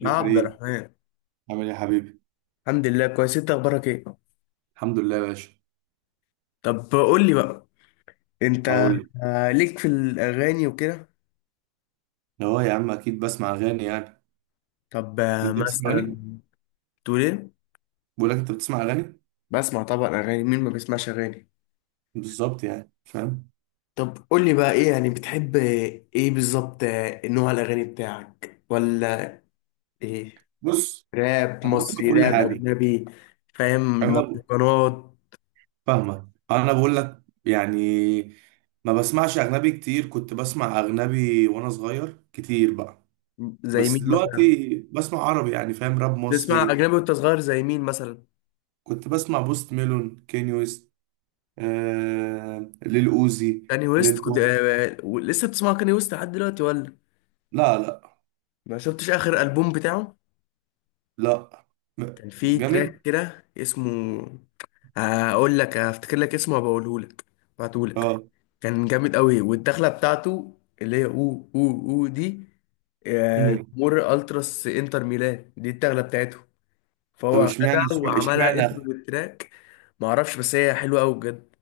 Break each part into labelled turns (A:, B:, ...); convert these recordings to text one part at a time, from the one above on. A: يا
B: يا
A: عبد
B: كريم،
A: الرحمن.
B: عامل ايه يا حبيبي؟
A: الحمد لله كويس. انت اخبارك ايه؟
B: الحمد لله يا باشا.
A: طب قول لي بقى، انت
B: هقول لك.
A: ليك في الاغاني وكده؟
B: اه يا عم، اكيد بسمع اغاني يعني.
A: طب
B: انت بتسمع
A: مثلا
B: اغاني؟
A: تقول ايه؟
B: بقول لك، انت بتسمع اغاني؟
A: بسمع طبعا اغاني، مين ما بيسمعش اغاني؟
B: بالظبط يعني، فاهم.
A: طب قول لي بقى ايه يعني، بتحب ايه بالظبط؟ نوع الاغاني بتاعك ولا ايه؟
B: بص،
A: راب
B: انا بسمع
A: مصري،
B: كل
A: راب
B: حاجه.
A: اجنبي، فاهم؟
B: انا ب-
A: مهرجانات؟
B: فاهمه، انا بقول لك يعني. ما بسمعش اجنبي كتير، كنت بسمع اجنبي وانا صغير كتير بقى.
A: زي
B: بس
A: مين مثلا؟
B: دلوقتي بسمع عربي، يعني فاهم، راب
A: تسمع
B: مصري.
A: اجنبي وانت صغير، زي مين مثلا؟
B: كنت بسمع بوست ميلون، كيني ويست، ليل اوزي،
A: كاني ويست
B: ليل
A: كنت؟
B: بوم.
A: لسه بتسمع كاني ويست لحد دلوقتي ولا؟
B: لا، لا.
A: ما شفتش اخر البوم بتاعه؟
B: لا. م-
A: كان فيه تراك
B: جامد.
A: كده اسمه، هقول لك، هفتكر لك اسمه وبقوله لك، بعته لك.
B: اه.
A: كان جامد قوي، والدخله بتاعته اللي هي او دي،
B: امم.
A: مر التراس انتر ميلان دي الدخله بتاعته.
B: طب
A: فهو
B: اشمعنى
A: خدها
B: اشمعنى
A: وعملها انتر
B: اشمعنى-
A: للتراك. ما اعرفش، بس هي حلوه قوي بجد.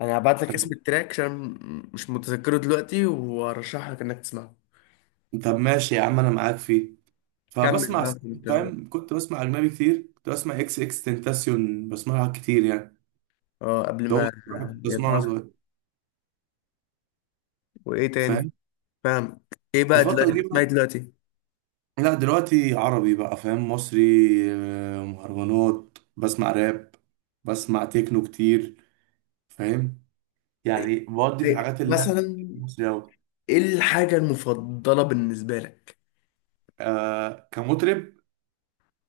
A: انا هبعت لك
B: طب.
A: اسم التراك عشان مش متذكره دلوقتي، وارشح لك انك تسمعه.
B: طب ماشي يا عم، انا معاك فيه،
A: كمل
B: فبسمع.
A: بقى، كنت
B: فاهم، كنت بسمع اجنبي كتير، كنت بسمع اكس اكس تنتاسيون، بسمعها كتير يعني.
A: اه قبل
B: ده هو
A: ما
B: أكتر واحد كنت بسمعه وانا
A: يتعرف.
B: صغير،
A: وايه تاني،
B: فاهم.
A: فاهم؟ ايه بقى دلوقتي
B: الفترة دي
A: بتسمعي
B: بقى،
A: دلوقتي؟
B: لا دلوقتي عربي بقى، فاهم، مصري. مهرجانات، بسمع راب. بسمع تكنو كتير، فاهم.
A: إيه
B: يعني بودي في
A: إيه
B: الحاجات اللي
A: مثلا؟
B: مصري أوي.
A: ايه الحاجة المفضلة بالنسبة لك؟
B: كمطرب.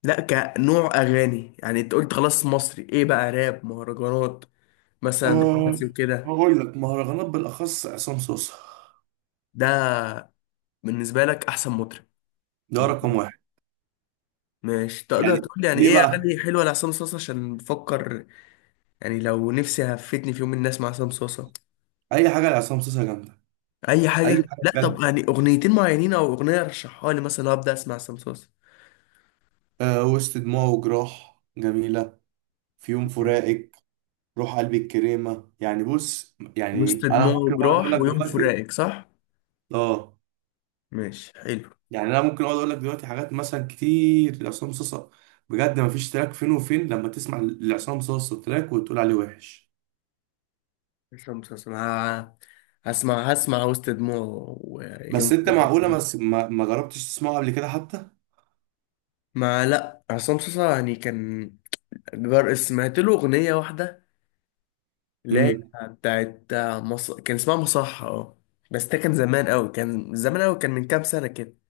A: لا كنوع اغاني يعني، انت قلت خلاص مصري، ايه بقى؟ راب؟ مهرجانات؟ مثلا
B: أه،
A: رومانسي وكده؟
B: هقول لك، مهرجانات بالأخص عصام صوصة.
A: ده بالنسبة لك احسن مطرب،
B: ده
A: كمطرب.
B: رقم واحد.
A: ماشي،
B: يعني
A: تقدر تقول لي يعني
B: ليه
A: ايه
B: بقى؟
A: اغاني حلوة لعصام صاصا، عشان بفكر يعني لو نفسي هفتني في يوم من اسمع عصام صاصا.
B: أي حاجة لعصام صوصة جامدة.
A: اي
B: أي
A: حاجة؟
B: حاجة
A: لا طب
B: بجد.
A: يعني اغنيتين معينين او اغنية رشحها لي مثلا ابدا اسمع عصام صاصا.
B: أه، وسط دموع وجراح جميلة، في يوم فراقك، روح قلبي الكريمة. يعني بص،
A: وسط
B: يعني أنا
A: دماغه
B: ممكن أقعد أقول
A: راح،
B: لك
A: ويوم
B: دلوقتي.
A: فراقك، صح؟
B: أه،
A: ماشي، حلو.
B: يعني أنا ممكن أقعد أقول لك دلوقتي حاجات مثلا كتير لعصام صوصة. بجد مفيش تراك فين وفين لما تسمع لعصام صوصة تراك وتقول عليه وحش.
A: اسمع مسلسل ه- هسمع وسط دماغه ويوم
B: بس أنت
A: فراقك
B: معقولة ما
A: ده.
B: ما ما جربتش تسمعه قبل كده حتى؟
A: ما لا، عصام مسلسل يعني كان جار، سمعت له أغنية واحدة، لا،
B: مم.
A: بتاعت كان اسمها مصحة، اه. بس ده كان زمان قوي، كان زمان قوي، كان من كام سنة كده.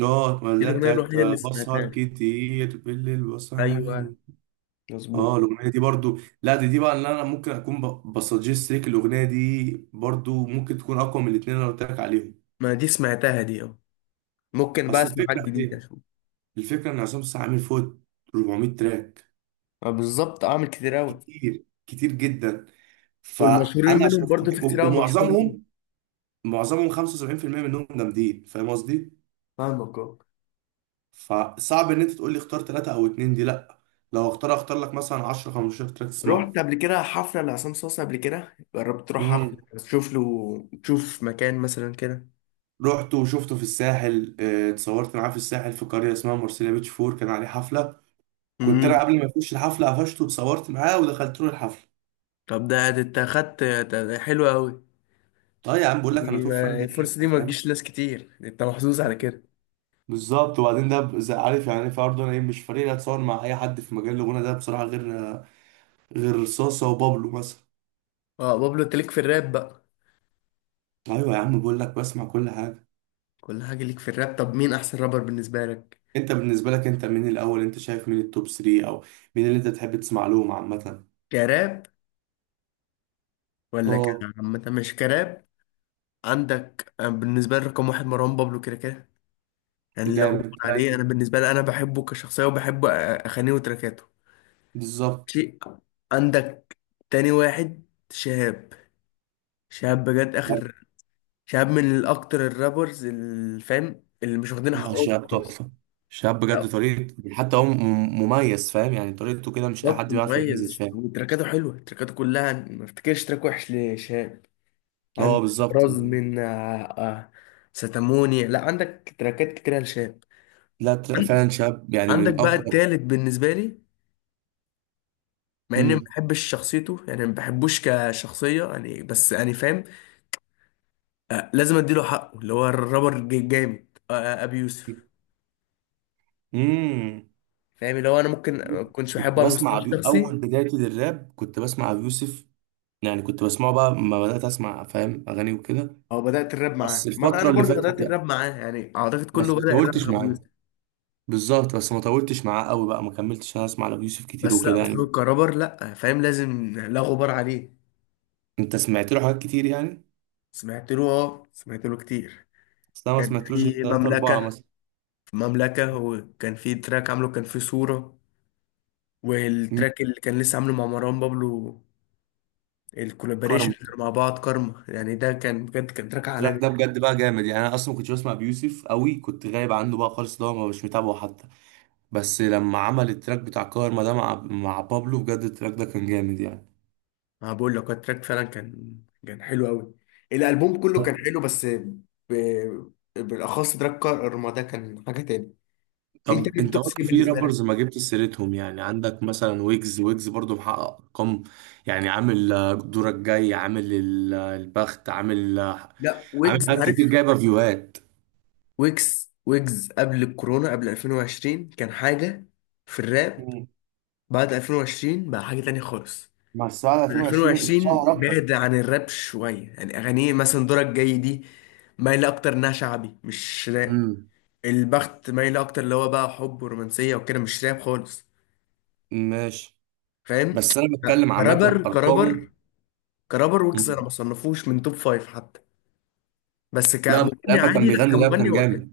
B: اه،
A: دي
B: اللي هي
A: الأغنية
B: بتاعت
A: الوحيدة اللي سمعتها
B: بسهر
A: له.
B: كتير بالليل
A: أيوه،
B: وصاحب.
A: مظبوط.
B: اه، الاغنيه دي برضو، لا دي بقى اللي انا ممكن اكون بسجست ليك، الاغنيه دي برضو ممكن تكون اقوى من الاثنين اللي انا قلت لك عليهم.
A: ما دي سمعتها دي، اه. ممكن بقى
B: اصل
A: اسمع حاجة
B: الفكره في
A: جديدة
B: ايه؟
A: اشوف.
B: الفكره ان عصام السقا عامل فوق 400 تراك،
A: بالظبط، اعمل كتير قوي.
B: كتير كتير جدا.
A: والمشهورين
B: فانا
A: منهم
B: عشان
A: برضه في
B: أفتكر- و-
A: كتير قوي مشهورين منهم.
B: ومعظمهم معظمهم 75% منهم جامدين، فاهم قصدي.
A: فاهمك، اه.
B: فصعب ان انت تقول لي اختار ثلاثه او اتنين دي، لا. لو اختار لك مثلا 10 15 تراك تسمعهم.
A: رحت قبل كده حفلة لعصام صاصا؟ قبل كده جربت تروح حفلة تشوف له، تشوف مكان مثلا كده؟
B: رحت وشفته في الساحل، اتصورت معاه في الساحل في قرية اسمها مرسيليا بيتش فور، كان عليه حفلة. كنت انا
A: امم.
B: قبل ما يخش الحفلة قفشته واتصورت معاه ودخلت له الحفلة.
A: طب ده، ده انت اخدت ده، ده حلو قوي.
B: طيب يا عم بقول لك، انا
A: دي
B: توب فان
A: ما-
B: ليه
A: الفرصة دي
B: يعني،
A: ما
B: فاهم.
A: تجيش ناس كتير، انت محظوظ على كده.
B: بالظبط. وبعدين ده عارف يعني، في برضه انا ايه، مش فريق اتصور مع اي حد في مجال الغنى ده بصراحة، غير صاصة وبابلو مثلا.
A: اه، بابلو. انت ليك في الراب بقى؟
B: ايوه يا عم، بقول لك بسمع كل حاجة.
A: كل حاجة ليك في الراب. طب مين احسن رابر بالنسبة لك،
B: انت بالنسبة لك، انت مين الاول؟ انت شايف مين التوب 3؟ او مين اللي انت تحب تسمع لهم عامة؟
A: كراب ولا
B: اه،
A: كعامة؟ مش كراب. عندك بالنسبة لي رقم واحد مروان بابلو كده كده. يعني لا غبار
B: جامد زي،
A: عليه، انا بالنسبه لي، انا بحبه كشخصيه وبحب اغانيه وتراكاته،
B: بالظبط.
A: شيء. عندك تاني واحد، شهاب. شهاب بجد اخر. شهاب من الاكتر الرابرز الفام اللي مش واخدين
B: لا،
A: حقهم
B: شاب
A: خالص.
B: تحفة. شاب بجد،
A: لا
B: طريقة حتى هو مميز، فاهم يعني، طريقته كده مش أي
A: بالظبط،
B: حد بيعرف يغني زي
A: مميز،
B: شاب.
A: وتراكاته حلوه، تراكاته كلها ما افتكرش تراك وحش لشهاب.
B: هو
A: عندك
B: بالظبط
A: راز
B: يعني.
A: من ستاموني، لا، عندك تراكات كتيره لشهاب.
B: لا، تلاقي فعلا شاب يعني
A: عندك
B: من
A: بقى
B: أقوى.
A: التالت بالنسبه لي، مع اني ما
B: امم.
A: بحبش شخصيته يعني، ما بحبوش كشخصيه يعني، بس يعني فاهم، لازم اديله حقه، اللي هو الرابر جامد، ابي يوسف.
B: امم.
A: فاهم، اللي هو انا ممكن ما كنتش بحبه على المستوى الشخصي،
B: أول بدايتي للراب كنت بسمع أبي يوسف، يعني كنت بسمعه بقى لما بدأت أسمع، فاهم، أغاني وكده.
A: او بدات الراب
B: بس
A: معاه، ما انا
B: الفترة اللي
A: برضه
B: فاتت
A: بدات
B: يعني،
A: الراب معاه يعني، اعتقد كله
B: بس ما
A: بدا الراب
B: طولتش
A: مع ابو
B: معاه.
A: يوسف.
B: بالظبط، بس ما طولتش معاه قوي بقى، ما كملتش أنا أسمع لأبي يوسف كتير
A: بس لا،
B: وكده
A: بس
B: يعني.
A: هو كرابر، لا فاهم، لازم لا غبار عليه.
B: أنت سمعت له حاجات كتير يعني.
A: سمعت له كتير.
B: بس أنا ما
A: كان
B: سمعتلوش غير
A: في
B: تلاتة أربعة
A: مملكه،
B: مثلا.
A: مملكه، وكان في تراك عامله، كان في صوره،
B: مم.
A: والتراك اللي كان لسه عامله مع مروان بابلو، الكولابريشن
B: كارما.
A: مع بعض، كارما يعني، ده كان بجد كان تراك
B: التراك
A: عالمي.
B: ده بجد بقى جامد يعني، انا اصلا ما كنتش بسمع بيوسف قوي، كنت غايب عنه بقى خالص، ده ما مش متابعه حتى. بس لما عمل التراك بتاع كارما ده مع بابلو، بجد التراك ده كان جامد يعني.
A: ما بقول لك، هو التراك فعلا كان، كان حلو قوي. الالبوم كله كان حلو، بالاخص تراك كارما ده كان حاجه تاني. انت
B: طب
A: مين
B: انت
A: توب 3
B: برضه في
A: بالنسبه لك؟
B: رابرز ما جبت سيرتهم، يعني عندك مثلا ويجز برضه محقق ارقام، يعني عامل دورك جاي، عامل البخت، عامل
A: لا،
B: عامل
A: ويجز
B: حاجات
A: عارف،
B: كتير، جايبه فيوهات.
A: ويجز قبل الكورونا، قبل 2020 كان حاجه في الراب.
B: مم.
A: بعد 2020 بقى حاجه تانية خالص.
B: بس بعد 2020
A: 2020
B: اتشهر اكتر.
A: بعد عن الراب شويه، يعني اغانيه مثلا دورك جاي دي مايله اكتر انها شعبي مش راب.
B: امم.
A: البخت مايل اكتر، اللي هو بقى حب ورومانسيه وكده، مش راب خالص،
B: ماشي.
A: فاهم.
B: بس انا
A: لا،
B: بتكلم عامه
A: كرابر
B: ارقامه.
A: كرابر كرابر ويجز انا ما
B: مم.
A: صنفوش من توب فايف حتى. بس
B: لا، بس
A: كمغني
B: لما كان
A: عادي، لا
B: بيغني لاب
A: كمغني
B: كان
A: هو حلو،
B: جامد،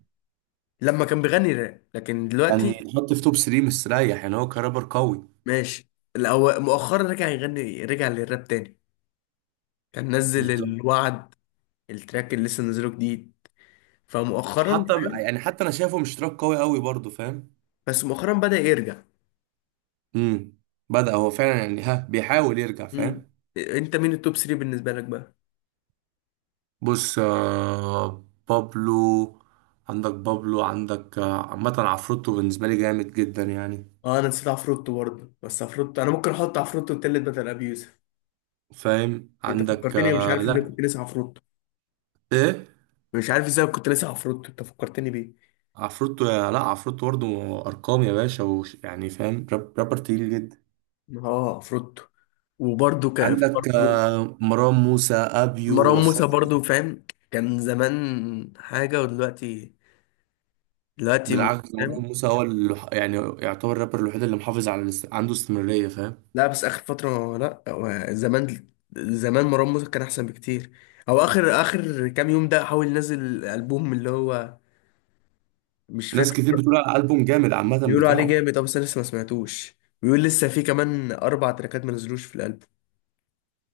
A: لما كان بيغني راب، لكن
B: يعني
A: دلوقتي
B: يتحط في توب 3 مستريح، يعني هو كرابر قوي.
A: ماشي. مؤخرا رجع يغني، رجع للراب تاني، كان نزل
B: بالظبط.
A: الوعد، التراك اللي لسه نزله جديد، فمؤخرا
B: حتى
A: فاهم؟
B: يعني، حتى انا شايفه مش تراك قوي قوي برضه، فاهم.
A: بس مؤخرا بدأ يرجع.
B: امم. بدأ هو فعلا يعني، ها بيحاول يرجع،
A: مم.
B: فاهم.
A: انت مين التوب 3 بالنسبه لك بقى؟
B: بص، آه، بابلو. عندك بابلو، عندك عامة عفروتو بالنسبة لي جامد جدا يعني،
A: اه انا نسيت عفروتو برضه، بس عفروتو انا ممكن احط عفروتو التالت بدل ابي يوسف.
B: فاهم.
A: انت
B: عندك
A: فكرتني، مش عارف ازاي
B: لا،
A: كنت ناسي عفروتو.
B: ايه.
A: مش عارف ازاي كنت ناسي عفروتو، انت فكرتني بيه.
B: عفروتو، لا عفروتو برضه، ارقام يا باشا، وش يعني، فاهم، رابر تقيل جدا.
A: اه، عفروتو. وبرده كان في
B: عندك
A: مروان
B: مروان موسى ابيو،
A: مروان
B: بس أنا
A: موسى برضه، فاهم، كان زمان حاجة، ودلوقتي دلوقتي مش
B: بالعكس، مروان
A: فاهم.
B: موسى هو اللي يعني يعتبر الرابر الوحيد اللي محافظ على عنده استمرارية، فاهم.
A: لا بس آخر فترة، لا هو زمان، زمان مروان موسى كان أحسن بكتير. أو آخر آخر كام يوم ده، حاول ينزل ألبوم اللي هو مش
B: ناس كتير
A: فاكر.
B: بتقول على الألبوم جامد عامة
A: بيقولوا عليه
B: بتاعه.
A: جامد، أه، بس أنا لسه ما سمعتوش. بيقول لسه في كمان أربع تراكات ما نزلوش في الألبوم.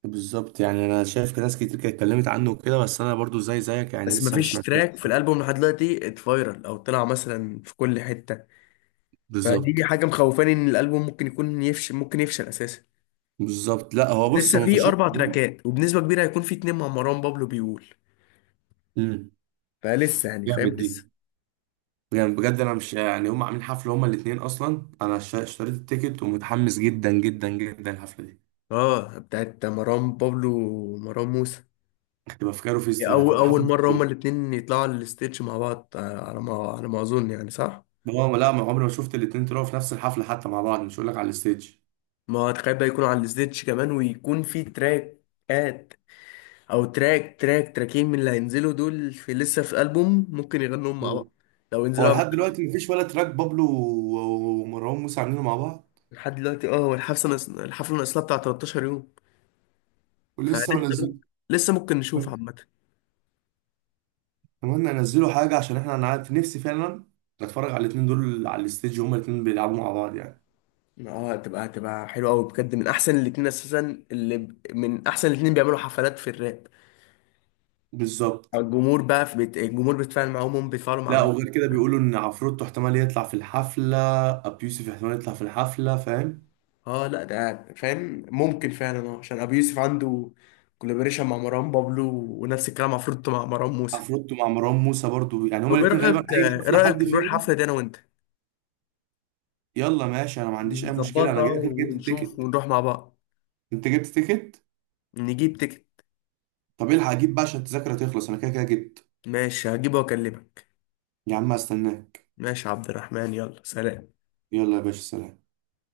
B: بالظبط، يعني انا شايف ناس كتير كانت اتكلمت عنه وكده، بس انا برضو زي زيك يعني
A: بس
B: لسه ما
A: مفيش
B: سمعتوش.
A: تراك في الالبوم لحد دلوقتي اتفايرل او طلع مثلا في كل حته، فدي
B: بالظبط.
A: حاجه مخوفاني ان الالبوم ممكن يكون يفشل، ممكن يفشل اساسا.
B: بالظبط، لا هو بص
A: لسه
B: هو ما
A: في
B: فشلش.
A: اربع تراكات، وبنسبه كبيره هيكون في اتنين مع مروان بابلو بيقول.
B: امم.
A: فلسه يعني، فاهم،
B: جامد دي.
A: لسه.
B: يعني بجد انا مش يعني، هم عاملين حفله هما الاثنين اصلا، انا اشتريت التيكت ومتحمس جدا جدا جدا الحفله دي.
A: اه، بتاعت مروان بابلو ومروان موسى.
B: هتبقى في كايرو فيستيفال،
A: اول
B: هتبقى
A: اول
B: حفله.
A: مره هما الاتنين يطلعوا على الستيتش مع بعض، على ما اظن يعني، صح؟
B: هو لا، ما عمري ما شفت الاتنين طلعوا في نفس الحفله حتى مع بعض، مش هقول لك على الستيج.
A: ما تخيل بقى يكونوا على الستيتش كمان، ويكون في تراكات، او تراكين من اللي هينزلوا دول، في لسه في البوم ممكن يغنوهم مع
B: مم.
A: بعض لو
B: هو
A: ينزلوا قبل
B: لحد
A: الحفلة.
B: دلوقتي مفيش ولا تراك بابلو ومروان موسى عاملينه مع بعض،
A: لحد دلوقتي، اه، هو الحفله الحفله ناقصلها بتاع 13 يوم،
B: ولسه
A: فلسه
B: منزل.
A: ممكن، لسه ممكن نشوف عامه.
B: اتمنى ينزلوا حاجه عشان احنا، انا عارف نفسي فعلا اتفرج على الاتنين دول على الستيج وهما الاتنين بيلعبوا مع بعض يعني.
A: اه، هتبقى حلوه قوي بجد، من احسن الاتنين اساسا، من احسن الاتنين بيعملوا حفلات في الراب.
B: بالظبط.
A: الجمهور بيتفاعل معاهم، هم بيتفاعلوا مع
B: لا وغير
A: الجمهور،
B: كده
A: فاهم؟
B: بيقولوا ان عفروتو احتمال يطلع في الحفله، ابي يوسف احتمال يطلع في الحفله، فاهم.
A: اه لا، ده فاهم، ممكن فعلا اه، عشان ابو يوسف عنده كولابوريشن مع مروان بابلو، ونفس الكلام مع فروتو مع مروان موسى.
B: عفروتو مع مروان موسى برضو، يعني هما
A: طب ايه
B: الاتنين غالبا
A: رأيك،
B: اي حفله حد
A: نروح
B: فيهم.
A: الحفلة دي انا وانت،
B: يلا ماشي، انا ما عنديش اي مشكله، انا
A: نظبطها
B: جاي كده جبت
A: ونشوف
B: التيكت.
A: ونروح مع بعض،
B: انت جبت تيكت؟
A: نجيب تيكت.
B: طب الحق اجيب بقى عشان التذاكر هتخلص، انا كده كده جبت.
A: ماشي، هجيبه واكلمك.
B: يا عم استناك.
A: ماشي يا عبد الرحمن، يلا سلام.
B: يلا يا باشا، سلام.